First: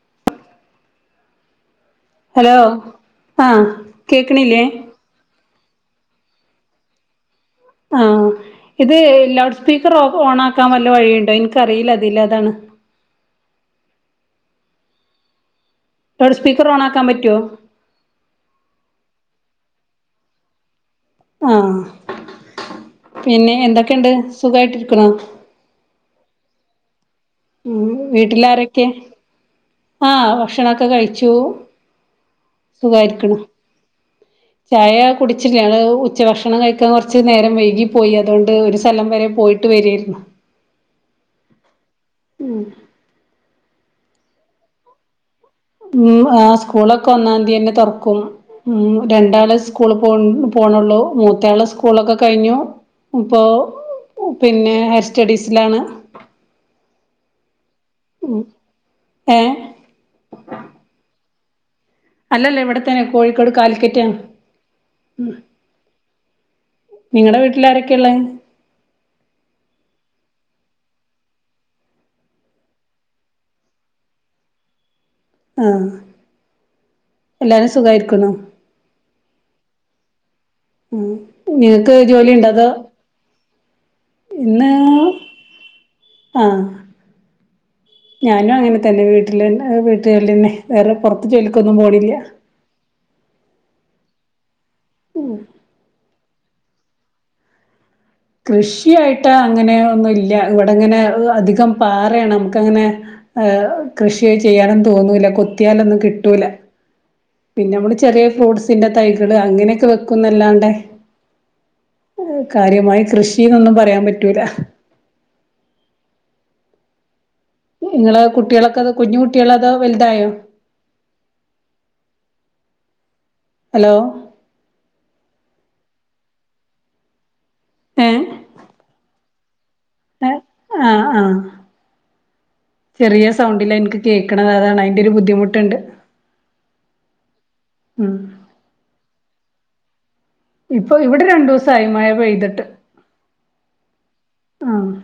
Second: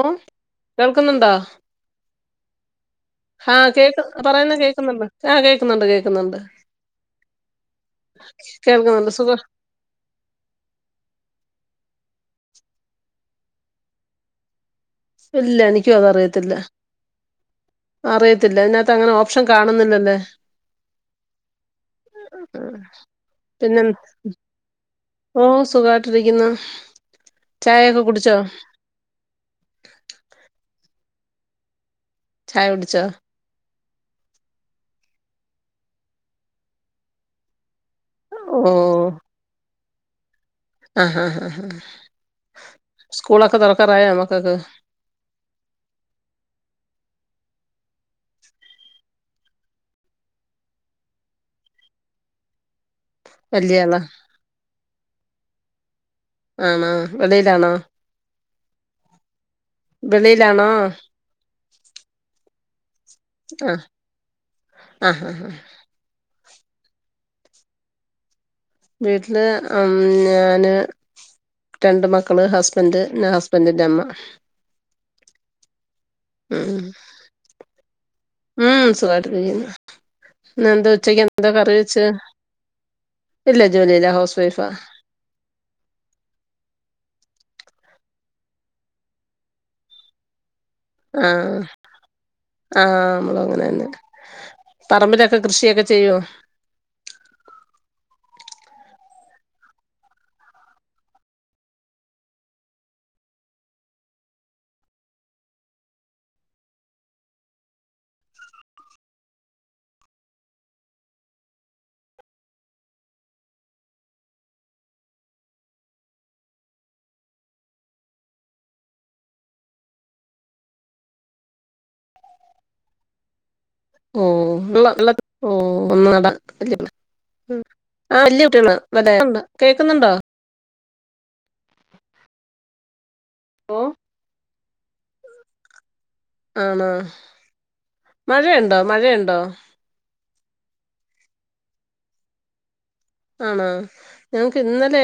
ഓഹ് കേൾക്ക്ന്ന്ണ്ടൊ? ഹലോ ഹാ ആഹ് കേക്ക് പറയുന്ന കേക്കണില്ലേ കേക്ക്ന്നുണ്ട്. ആഹ് കേക്ക്ന്നുണ്ട് കേക്ക്ന്നുണ്ട്. ആഹ് ഇത് കേൾക്കുന്നുണ്ട് സുഖ ലൗഡ്സ് സ്പീക്കർ ഓണാക്കാ വല്ല വഴീണ്ടൊ? ഇൻക്കറീല. ഇതിലഅതാണ്. ഇല്ല നിക്കു ലൗഡ് അതറിയത്തില്ല. സ്പീക്കർ ഓണാക്കാൻ പറ്റുവോ അറിയത്തില്ല. ഇതിനാത്ത് അങ്ങനെ ഓപ്ഷൻ കാണുന്നില്ലല്ല? ആഹ് ആ, പിന്നെ എന്തൊക്കെണ്ട് സുഖായിട്ട്. ഇരിക്കുണൊ ഓഹ് സുഖാവായിട്ടിരിക്കുന്നു. ഉം വീട്ടിലാരൊക്കെ? ആഹ് ഭക്ഷണൊക്ക കഴിച്ചു. ചായ കുടിച്ചോ സുഖാരിക്ക്ണ് ചായ കുടിച്ചില്ല. ഞങ്ങള് ഉച്ച ഭക്ഷണം കഴിക്കാൻ കൊറ്ച്ച് നേരം വൈകി പോയി. അതോണ്ട് ഓ ഒരു സ്ഥലം വരെ പോയിട്ട് വരേര്ന്ന് ആഹ് ഹാ ഹാ ഹാ സ്കൂളൊക്ക തൊറക്കാറായ മകക്ക്. ഉം ആഹ് സ്കൂളൊക്ക ഒന്നാംതിയെന്നെ തൊറ്ക്കും. ഉം രണ്ടാളെ സ്കൂളി പോൺ പോണൊള്ളു. മൂത്തയാള് സ്കൂളൊക്ക കഴിഞ്ഞു. ഇപ്പോ വലിയ ആളാ പിന്നെ ഹെയർ സ്റ്റഡീസ്ലാണ്. ആണോ വെളിയിലാണൊ? ഉം ഏഹ് വെളിയിലാണോ? അല്ലല്ല. ഇവടെ തന്നെ കോഴിക്കോട് ആ കാലിക്കറ്റാണ് ആ ഹാ ഹാ നിങ്ങടെ വീട്ട്ലാരെക്കെള്ളെ? വീട്ട്ല് അം ഞാന്, രണ്ട് മക്കള് ഹസ്ബൻഡ്. പിന്ന ഹസ്ബൻഡിന്റെ അമ്മ. ആഹ് ഉം എല്ലാരും സുഖായിരിക്കണോ ഉം സുഖായിട്ടിരിക്ക്ന്ന്. ഇന്നെന്ത് ഉച്ചെക്കെന്ത കറി നിങ്ങക്ക് വെച്ച്. ജോലി ഉണ്ടോ അതോ ഇല്ല ജോലില്ല. ഹോ ഇന്ന് ആഹ് ഞാനും അങ്ങനെ തന്നെ വീട്ട്ല് ഏഹ് വീട്ട് ജോലിന്നെ. വേറെ പൊറത്ത് ആഹ് ജോലിക്കൊന്നും പോണില്യാ. ആഹ് നമ്മളും അങ്ങനെന്നെ. പറമ്പിലൊക്ക കൃഷിയൊക്കെ ചെയ്യോ. കൃഷിയായിട്ട് അങ്ങനെ ഒന്നു ഇല്ല. ഇവിടങ്ങനെ അധികം പാറേണ്. നമുക്കങ്ങനെ കൃഷി ചെയ്യാനൊന്നും തോന്നൂല്ല. കൊത്തിയാലൊന്നും കിട്ടൂല. പിന്നെ നമ്മള് ചെറിയ ഫ്രൂട്ട്സിന്റെ തൈകള് അങ്ങനെയൊക്ക വെക്കുന്നല്ലാണ്ടെ. കാര്യമായി കൃഷീന്നൊന്നും പറയാ പറ്റൂല ഇങ്ങള കുട്ടീളൊക്ക കുഞ്ഞു കുട്ടീള, അതോ വല്തായോ ഹലോ ഓഹ് ഇള്ള ഇള്ള ഓഹ്. ഒന്ന് നട ഇല്ല്യ ഇബളെ ഏഹ് ആഹ് വല്യ കുട്ടീളാ മറ്റെ കേക്ക്ന്നുണ്ടോ ആഹ് ആഹ് ചെറിയ സൗണ്ടിൽ ഓ എനിക്ക് കേൾക്കണത്. അതാണ്, അതിന്റെ ഒരു ബുദ്ധിമുട്ടുണ്ട് ആണോ ഉം മഴയുണ്ടോ, മഴയുണ്ടോ ഇപ്പൊ ഇവിടെ രണ്ടു ദിവസം ആയി മഴ പെയ്തിട്ട്. ആണോ. ഞങ്ങക്ക് ആഹ് ഇന്നലെ,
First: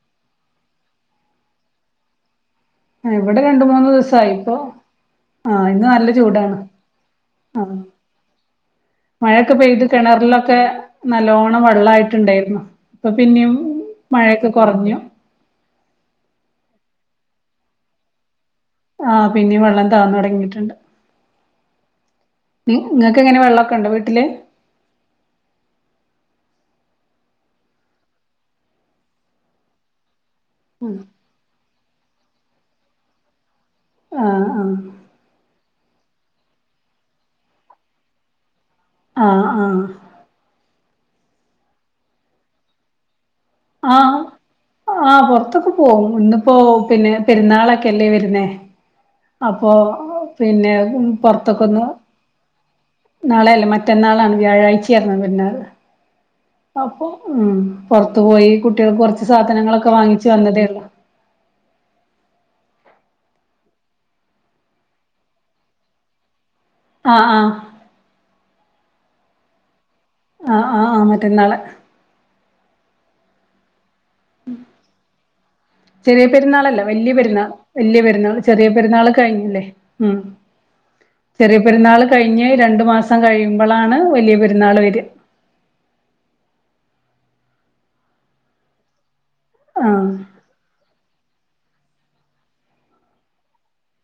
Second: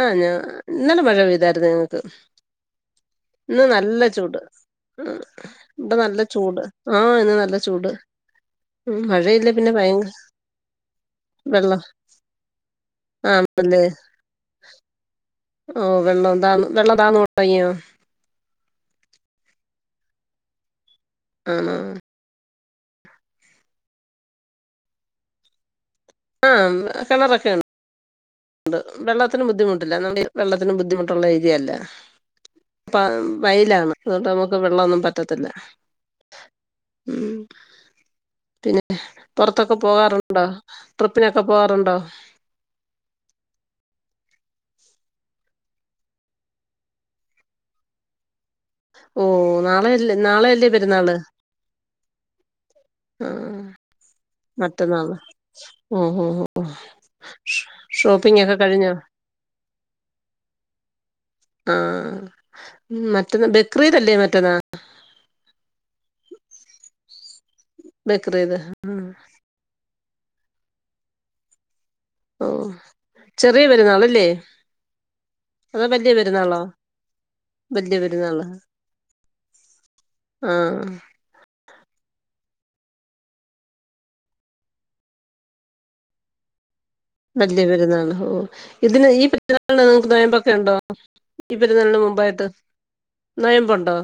ആ ഇന്നലെ മഴ പെയ്തായിരുന്നു. ഞങ്ങക്ക് ഇവിടെ രണ്ട് മൂന്ന് ദിവസായിപ്പോ. ഉം ഇവിടെ നല്ല ചൂട്. ആഹ് ഇന്ന് നല്ല ആഹ് ചൂട്. ഉം മഴയില്ല മഴയൊക്കെ പിന്നെ പെയ്ത് ഭയങ്ക കിണറിലൊക്കെ നല്ലോണ്ണം വെള്ളം വെള്ളായിട്ടുണ്ടായിരുന്നു. ഇപ്പൊ പിന്നെയും ആണല്ലേ മഴയൊക്കെ കുറഞ്ഞു ഓ വെള്ളം താ, വെള്ളം താണു തുടങ്ങിയോ. ആ പിന്നെയും വെള്ളം താഴ്ന്ന് തുടങ്ങിയിട്ടുണ്ട്. ആണോ നിങ്ങൾക്ക് എങ്ങനെ വെള്ളമൊക്കെ ഉണ്ടോ വീട്ടില്. ആ കിണറൊക്കെ ഉണ്ട്. വെള്ളത്തിന് ബുദ്ധിമുട്ടില്ല. നമ്മടെ വെള്ളത്തിന് ബുദ്ധിമുട്ടുള്ള ഏരിയല്ല. വയിലാണ്. അതുകൊണ്ട് ആഹ് നമുക്ക് ആഹ് വെള്ളമൊന്നും വറ്റത്തില്ല. ഉം. പിന്നെ ആഹ് പുറത്തൊക്കെ ആഹ് പോകാറുണ്ടോ. ഉണ്ടോ. ട്രിപ്പിനൊക്കെ പോവാറുണ്ടോ ആഹ് ആ പുറത്തൊക്കെ പോകും. ഇന്നിപ്പോ പിന്നെ പെരുന്നാളൊക്കെല്ലേ വരുന്നേ. ഓ അപ്പൊ നാളെയല്ലേ നാളെയല്ലേ പിന്നെ പെരുന്നാള് പൊറത്തൊക്കൊന്ന് നാളെ ആഹ് അല്ല, മറ്റന്നാളാണ് വ്യാഴാഴ്ചയാണ് മറ്റന്നാള് പെരുന്നാള് ഓ ഓ ഓ അപ്പൊ ഉം. പുറത്തു ഷോപ്പിംഗ് പോയി ഒക്കെ കഴിഞ്ഞോ കുട്ടികൾക്ക് കുറച്ച് സാധനങ്ങളൊക്കെ വാങ്ങിച്ച് വന്നതേ ഉള്ളൂ ആ മറ്റന്ന് ബക്രീദ് അല്ലേ മറ്റന്നാൾ. ആഹ് ആഹ് ബക്രീദ്. ഉം. ആഹ് ആഹ് ആ മറ്റേന്നാളെ ഓ ചെറിയ പെരുന്നാളല്ലേ [inaudible] അതോ വലിയ ചെറിയ പെരുന്നാളോ പെരുന്നാളല്ല. വലിയ പെരുന്നാൾ, വലിയ പെരുന്നാൾ, ചെറിയ പെരുന്നാൾ കഴിഞ്ഞില്ലേ ഉം ആഹ് ചെറിയ പെരുന്നാൾ കഴിഞ്ഞ് രണ്ടു മാസം കഴിയുമ്പോളാണ് വലിയ പെരുന്നാള് വരുക വലിയ പെരുന്നാൾ. ഓ. ഇതിന് ഈ പെരുന്നാളിന് ആഹ് നോമ്പ് ഒക്ക ഉണ്ടോ ഈ പെരുന്നാളിന് മുമ്പായിട്ട് നൊയമ്പുണ്ടോ.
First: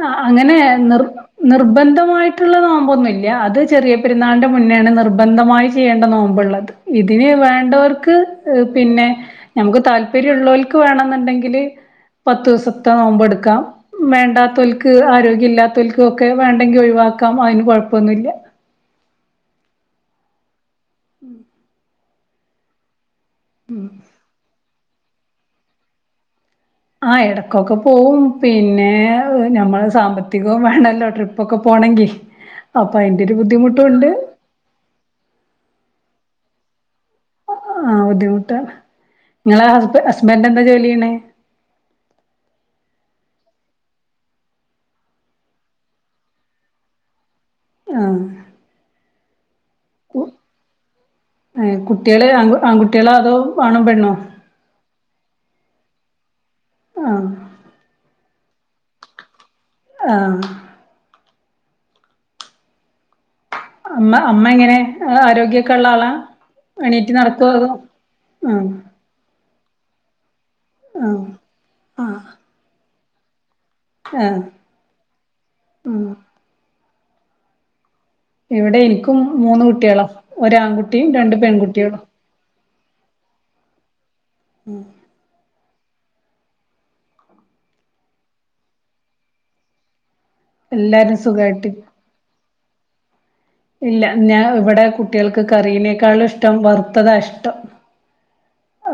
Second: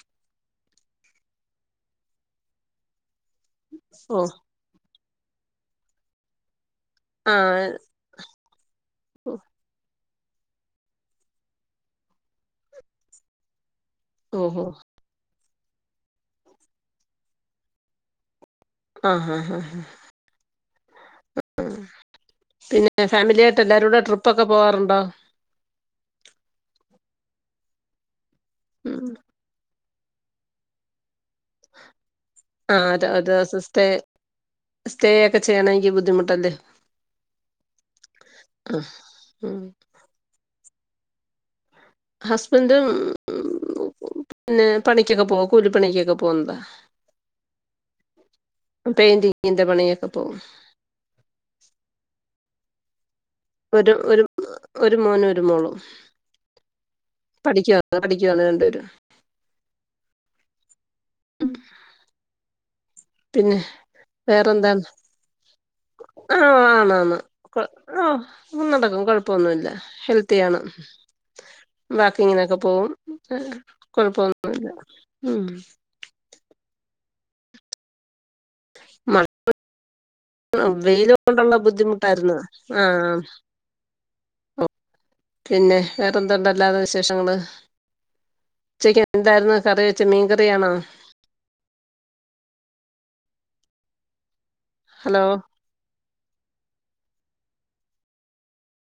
ആ.. അങ്ങനെ നിർ, നിർബന്ധമായിട്ടുള്ള നോമ്പൊന്നുമില്ല. അത് ചെറിയ ഓ പെരുന്നാളിന് മുന്നാണ് നിർബന്ധമായി ചെയ്യേണ്ട നോമ്പുള്ളത്. ഇതിന് ആ വേണ്ടവർക്ക് പിന്നെ നമുക്ക് താല്പര്യം താല്പര്യം ഉള്ളവർക്ക് വേണെന്നുണ്ടെങ്കില് പത്ത് ദിവസത്തെ നോമ്പ് എടുക്കാം. വേണ്ടാ ഓഹോ ആരോഗ്യമില്ലാത്തവൽക്കൊക്കെ വേണ്ടെങ്കിൽ ഒഴിവാക്കാം. അതിന് കുഴപ്പൊന്നുംമില്ല ആഹ് ഹാ ആഹ് ഹാ പിന്നെ ഫാമിലിയായിട്ട് എല്ലാരൂടെ ട്രിപ്പൊക്കെ പോവാറുണ്ടോ? ആഹ് എടക്കൊക്കെ പോവും പിന്നെ ഉം ഞമ്മളെ സാമ്പത്തികോം വേണല്ലോ ട്രി പ്പൊക്കെ പോണെങ്കി ആ അപ്പൊ ഒരു ഒരു അയിൻ്റൊരു ദിവസം സ്റ്റേ ബുദ്ധിമുട്ടുണ്ട്. സ്റ്റേ ഒക്കെ ചെയ്യണെങ്കി ബുദ്ധിമുട്ടല്ലേ. ആഹ് ബുദ്ധിമുട്ടാ ആ ഉം ഇങ്ങളെ ഹസ്ബ ഹസ്ബൻ്റെന്താ ജോലിചെയ്യണെ ഹസ്ബൻ്റും പിന്നെ പണിക്കൊക്കെ പോവു കൂലിപ്പണിക്കൊക്കെ പോവുന്നതാ. ആഹ് പെയിന്റിങ്ങിൻ്റെ പണിയൊക്കെ പോവും. ഏഹ് കുട്ടികള് ആൺ ആൺകുട്ടിയാളോ അതോ? ആണും ഒരു പെണ്ണോ ഒരു ഒരു മോനും ഒരു മോളും പഠിക്കുവാ പഠി ക്കുവാണ് രണ്ടുപേരും. ആഹ് ഉം പിന്നെ? അമ്മ അമ്മ എങ്ങനെ വേറെന്താണ് ആരോഗ്യൊക്കെ ഉള്ള ആളാ ആഹ് എണീറ്റ് ആന്നാന്ന് നടക്കോ കൊ അതോ ആഹ് ഓഹ് നടക്കും കൊഴ പ്പൊന്നുല്ല ഹെൽത്തിയാണ് ആഹ് ആഹ് ബിക്കി ഇങ്ങനൊക്കെ പോവും. കൊഴപ്പൊന്നൂല്ല ഉം. ഉം ഇവിടെ എനിക്കും മഴ മൂന്ന് കുട്ട്യോളാ ഒരാൺകുട്ടിയും വെയില് രണ്ട് കൊണ്ടുള്ള പെൺകുട്ടിയാളും. ബുദ്ധിമുട്ടായിരുന്നു ആഹ് ഉം പിന്നെ വേറെന്തൊണ്ടല്ലാതെ വിശേഷങ്ങള്? ഉച്ചക്കെന്തായിരുന്നു? കറി വെച്ച് മീൻ കറി ആണോ? ല്ലാരും സുഖായിട്ട് ഇല്ല ഞാൻ ഇവിടെ ഹലോ കുട്ടികൾക്ക് കറീനേക്കാളും ഇഷ്ടം വറുത്തതാ ഇഷ്ടം.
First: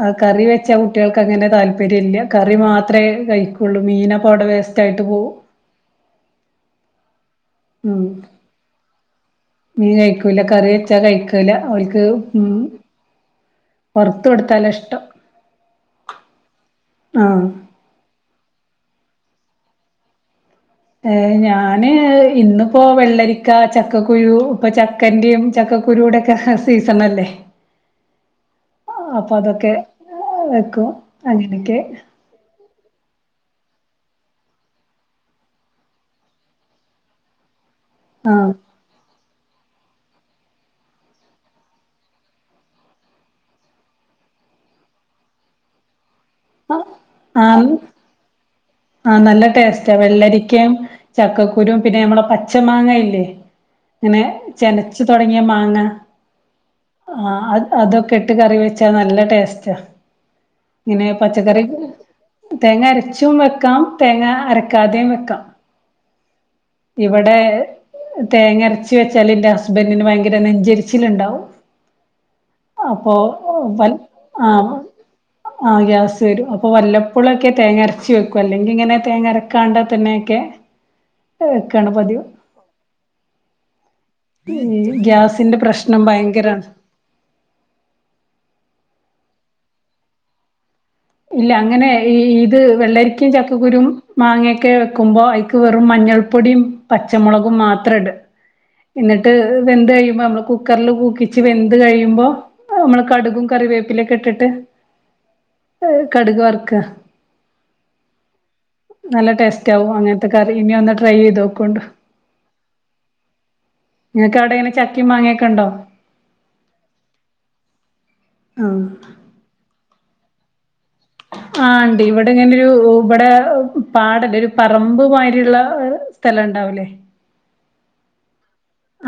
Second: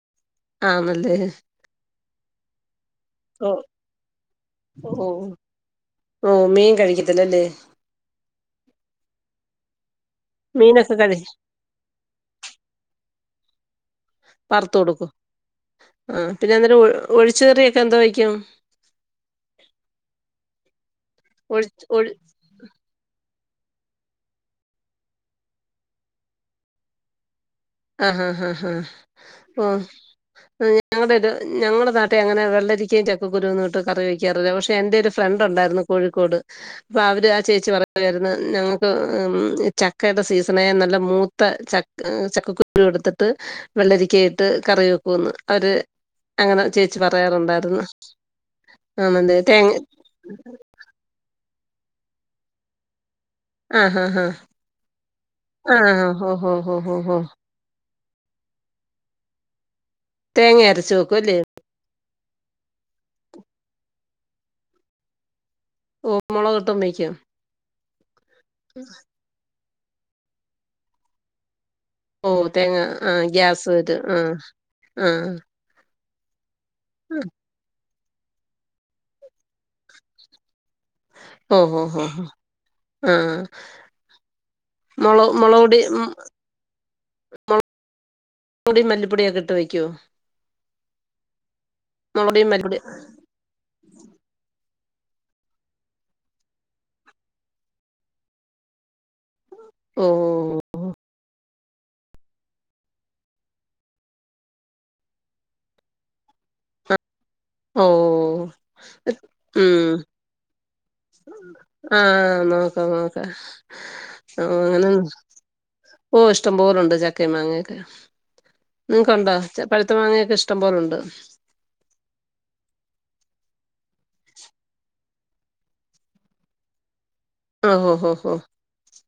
ആഹ് കറി വെച്ചാ ആണല്ലേ കുട്ടിയാൾക്കങ്ങനെ താല്പര്യല്ല കറി മാ ത്രേ ഓ കഴിക്കൊള്ളൂ മീനപ്പവടെ വേസ്റ്റായിട്ട് ഓ പോവും. ഓ മീൻ കഴിക്കത്തില്ല അല്ലേ? ഉം മീൻ കഴിക്കൂല കറി മീനൊക്കെ വെച്ചാ കഴി കഴിക്കൂല ഓല്ക്ക് ഉം വറുത്ത് കൊടുത്താലാ വറത്ത് ഇഷ്ടം കൊടുക്കും ആഹ് പിന്നെന്തേലും ഒഒഴിച്ചു ആഹ് കറി എന്തോ വെയ്ക്കും? ഏഹ് ഞാന് ഒഴി ഇന്ന് ഇപ്പോ വെള്ളരിക്ക, ചക്കക്കുരു ഇപ്പോ ചക്കൻ്റിം ചക്കക്കുരൂടൊക്കെ സീസണല്ലേ. [unintelligible] അഹ് അഹ് അഹ് അപ്പൊ അതൊക്കെ ഓഹ് വെക്കും ഞങ്ങടൊരു അങ്ങനെയൊക്കെ ഞങ്ങട നാ അങ്ങനെ വെള്ളരിക്കയും ചക്കക്കുരുവൊന്നുവിട്ട് കറി വെക്കാറില്ല. പക്ഷെ എന്റെ ഒരു ഫ്രണ്ട്ണ്ടായിരുന്നു കോഴിക്കോട് അപ്പൊ അവര് ആഹ് ചേച്ചി പറ യാരുന്നു ആഹ് ഞങ്ങക്ക് അ് ചക്കയുടെ സീസണേ നല്ല മൂത്ത ചക് ചക്ക കു രു എടുത്തിട്ട് വെള്ളരിക്കയിട്ട് കറി വെക്കുന്ന്. അവര് അങ്ങനെ ചേച്ചി ആഹ് പറയാറുണ്ടായിരുന്നു. ആഹ് ആണല്ലേ നല്ല തേങ്ങ ടേസ്റ്റാ വെള്ളരിക്കേം ചക്കക്കുരും പിന്നെ നമ്മളെ പച്ച മാങ്ങ ഇല്ലേ ആ ഹാ ഇങ്ങനെ ഹാ ചെനച്ച് തൊടങ്ങിയ ആ മാങ്ങ ഹോ ഹോ ഹോ ഹോ ഹോ ആഹ് അത് അതൊക്കെ ഇട്ട് കറി വെച്ചാ നല്ല ടേസ്റ്റാ തേങ്ങ അരച്ച് ഇങ്ങനെ വെക്കും അല്ലേ പച്ചക്കറി തേങ്ങ അരച്ചും വെക്കാം, തേങ്ങ അരക്കാതെയും വെക്കാം. ഓഹ് മൊളകിട്ടും വെക്കും? ഏഹ് തേങ്ങരച്ച് വെച്ചാല് ഇന്റെ ഹസ്ബൻ്റിന് ഭയങ്കര നെഞ്ചെരിച്ചിലുണ്ടാവും. ഓഹ് തേങ്ങ ആഹ് ഗ്യാസ് വരും ആഹ് ആഹ്. ആഹ് ഗ്യാസ് വരും. അപ്പൊ വല്ലപ്പുളൊക്കെ തേങ്ങരച്ച് വെ കൊല്ലെങ്കി ഇങ്ങനെ തേങ്ങ അരക്കാണ്ട തന്നെയൊക്കെ ഓ ഹോ വെക്കാണ് ഹോ പതിവ് ഹോ ആ മുളക് ഗ്യാസിന്റെ പ്രശ്നം ഭയങ്കരാണ് പൊട [inaudible] മല്ലിപ്പൊടിയ ഒക്കെ ഇട്ട് വയ്ക്കുവോ ഇല്ല അങ്ങനെ ഈ മുളകുപൊടിയും ഇത് മല്ലിപ്പൊടി വെള്ള ക്കും ചക്കക്കുരുയും മാങ്ങയൊക്കെ വെക്കുമ്പോൾ അയ്ക്ക് വെറും മഞ്ഞൾപ്പൊടിയും പച്ചമുളകും മാത്ര ഇട് എന്നിട്ട് വെന്ത് ഓ കഴിയുമ്പോ നമ്മള് കുക്കറിൽ കുക്കിച് വെന്ത് കഴിയുമ്പോ നമ്മള് കടുകും കറിവേപ്പിലൊക്കെ ഇട്ടിട്ട് ഏഹ് കടുക് വർക്കാ ഓഹ് ഉം ക്കറി [unintelligible] ആഹ് നോക്കാം നോക്കാം നിങ്ങൾക്ക് അവിടെ ഇങ്ങനെ അങ്ങനെന്ന ചക്കയും മാങ്ങയൊക്കെ ഉണ്ടോ ഓഹ് ഇഷ്ടം പോലണ്ട് ചക്ക മാങ്ങൊക്കെ ആഹ് നിങ്ങക്കണ്ടോ ച പഴുത്ത മാങ്ങയൊക്കെ ഇഷ്ടം പോലെ ഉണ്ട് ആഹ് ഇണ്ട് ഇവിടെ ഇങ്ങനെ ഒരു ഇവിടെ പാടല്ല ഒരു പറമ്പ് മാരിള്ള സ്ഥലണ്ടാവൂലേ ഓഹ് ഓഹ് ഓഹ്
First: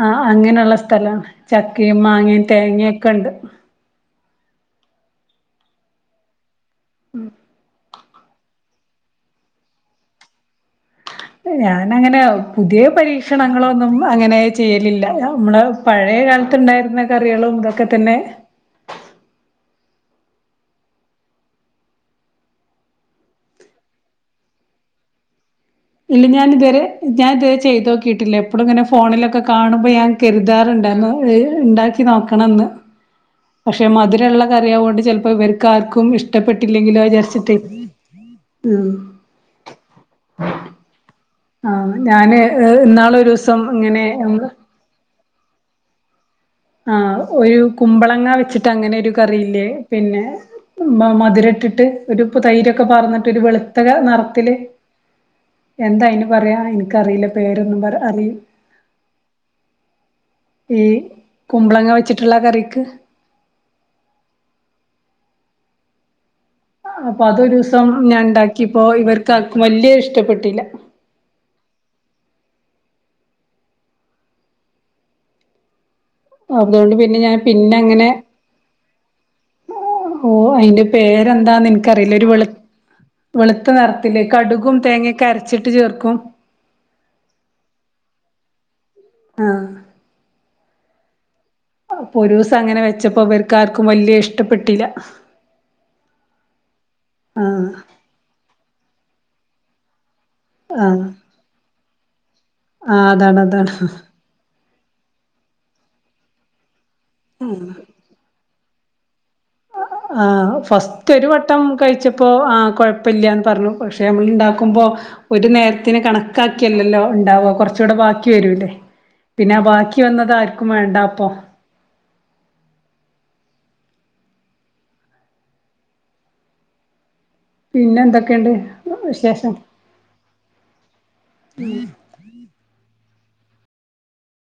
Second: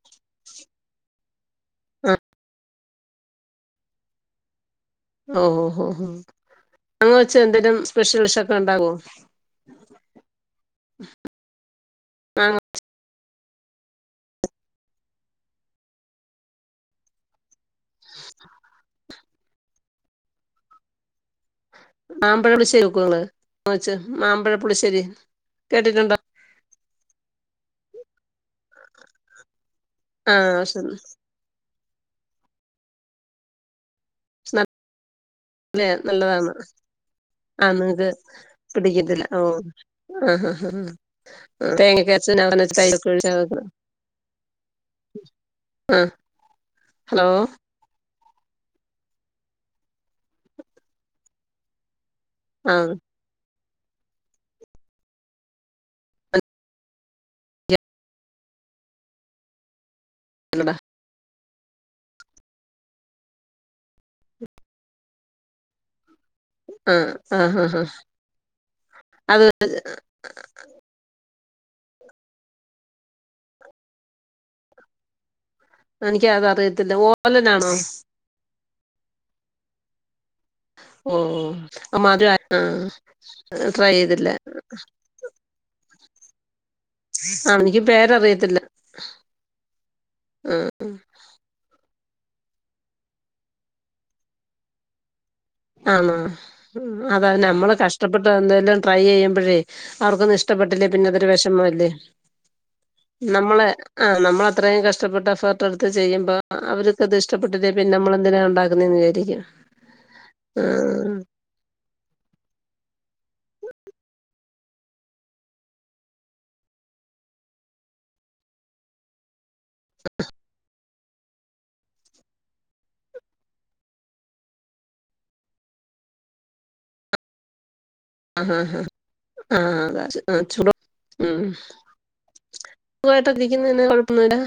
ആഹ് അങ്ങനെള്ള സ്ഥലണ് ചക്കയും ആ മാങ്ങയും തേങ്ങൊക്കൊണ്ട് ഓ ഓ ഓ ഹോ ങ്ങങ് വെച്ച എന്തേങ്കലും സ്പെഷ്യൽ ഡിഷക്കെ ഉണ്ടാക്കോ ഞാനങ്ങനെ മാങ്ങ പുതിയ പരീക്ഷ ഭക്ഷണങ്ങളൊന്നും അങ്ങനെ ചെയ്യലില്ല നമ്മൾ പഴയ കാലത്തുണ്ടായിരുന്ന കറികളും ഇതൊക്കെ തന്നെ മാമ്പഴപ്പളി്ശരി നക്ക [unintelligible] മാമ്പഴപ്പളി്ശരി കേട്ടിട്ട ഞാന ഇതുവരെ ഞാന ഇതുവരെ ചെയ്തോക്കിയിട്ടില്ല എപ്പോഴും ഇങ്ങനെ ഫോണിലോക്കെ കാണുമ്പോ ഞാൻ ആഹ് കരുതാറുണ്ടർന്നു ഉണ്ടാക്കി നോക്കണംന്ന് പക്ഷെ മധുരള്ള കറിയാവുകൊണ്ട് ചിലപ്പോ ഇവർക്ക് നല്ല ആർക്കും നല്ലതാണ് ഇഷ്ടപ്പെട്ടില്ലെങ്കിലോ വിചാരിച്ചിട്ടെ ആ നിങ്ങക്ക് പിടിക്കത്തില്ല ഓഹ് ആഹ് ആഹ് ആഹ് തേങക്കെ ഞാന് അരച്ച് ഇന്നാളൊരു ദിവസം ഇങ്ങനെ [unintelligible] ആഹ് ആഹ് ഒരു കുമ്പളങ്ങ വെച്ചിട്ട് അങ്ങനെ ഒരു കറിയില്ലേ പിന്നെ മധുര ഇട്ടിട്ട് ഒരുപ്പ തൈരൊക്കെ ആഹ് പാർന്നിട്ട് ഒരു വെളുത്തക നിറത്തില് എന്തായ്ന് പറയാ എനിക്കറിയില്ല പേരൊന്നും പറ അറി അല്ലടാ ഇ കുമ്പളങ്ങ വെച്ചിട്ടുള്ള കറിക്ക് ആഹ് അപ്പൊ അതൊരു ആഹ് ആഹ് ദിവസം ആഹ് ഞാൻ ഉണ്ടാക്കിപ്പോ അത് ഇവർക്കാർക്കും വല്യ ഇഷ്ടപ്പെട്ടില്ല എനക്ക് അത അറിയത്തില്ല അതുകൊണ്ട് പിന്നെ ഞാൻ ഓലനാണോ പിന്നെ അങ്ങനെ ഓഹ് അതിന്റെ ഓ പേരെന്താന്ന് എനിക്കറിയില്ല ഒരു മധുര ആഹ് വെളുത്ത ട്രൈ നിറത്തില്ലേ ചെയ്തില്ല കടുകും തേങ്ങ കരച്ചിട്ട് ചേർക്കും ആഹ് എനിക്ക് പേരറിയത്തില്ല ആഹ് ആഹ് അപ്പൊ ഒരു ദിവസം അങ്ങനെ വെച്ചപ്പോ ഇവർക്ക് ആർക്കും വലിയ ഇഷ്ടപ്പെട്ടില്ല ആണോ അത ആഹ് നമ്മള് കഷ്ടപ്പെട്ട് എന്തെലും ട്രൈ ചെയ്യുമ്പഴേ അവർക്കത് ഇഷ്ട ഇഷ്ടപ്പെട്ടില്ലേ ആഹ് പിന്നെ അതൊരു വിഷമമല്ലേ ആഹ് അതാണ് നമ്മള് അതാണ് ആഹ് നമ്മള അത്രയും കഷ്ടപ്പെട്ട എഫേർട്ട് എടുത്ത് ചെയ്യുമ്പോ അവർക്കത് ഇഷ്ടപെട്ടി ല്ലേൽ പിന്നെ നമ്മളെന്തിന ഉണ്ട ന്ന് വിചാരിക്കും ആഹ് ഫസ്റ്റ് ഒരുവട്ടം കഴിച്ചപ്പോൾ ആ കുഴപ്പല്ലന്ന് പറഞ്ഞു പക്ഷേ നമ്മൾ ഉണ്ടാക്കുമ്പോ ഒരു നേരത്തിന് കണക്കാക്കിയല്ലല്ലോ ഉണ്ടാവുക കുറച്ചുകൂടെ ബാക്കി വരൂല്ലേ പിന്നെ ആഹ് ബാക്കി വന്നത് ആർക്കും വേണ്ട അപ്പൊ പിന്നെ എന്താ ആഹ് ആഹ് ആഹ് രാച് ആഹ് ചൂടുള്ള ഉം സുഖായിട്ട് ഇരിക്കുന്നന്നെ കൊഴപ്പന്നുല്ല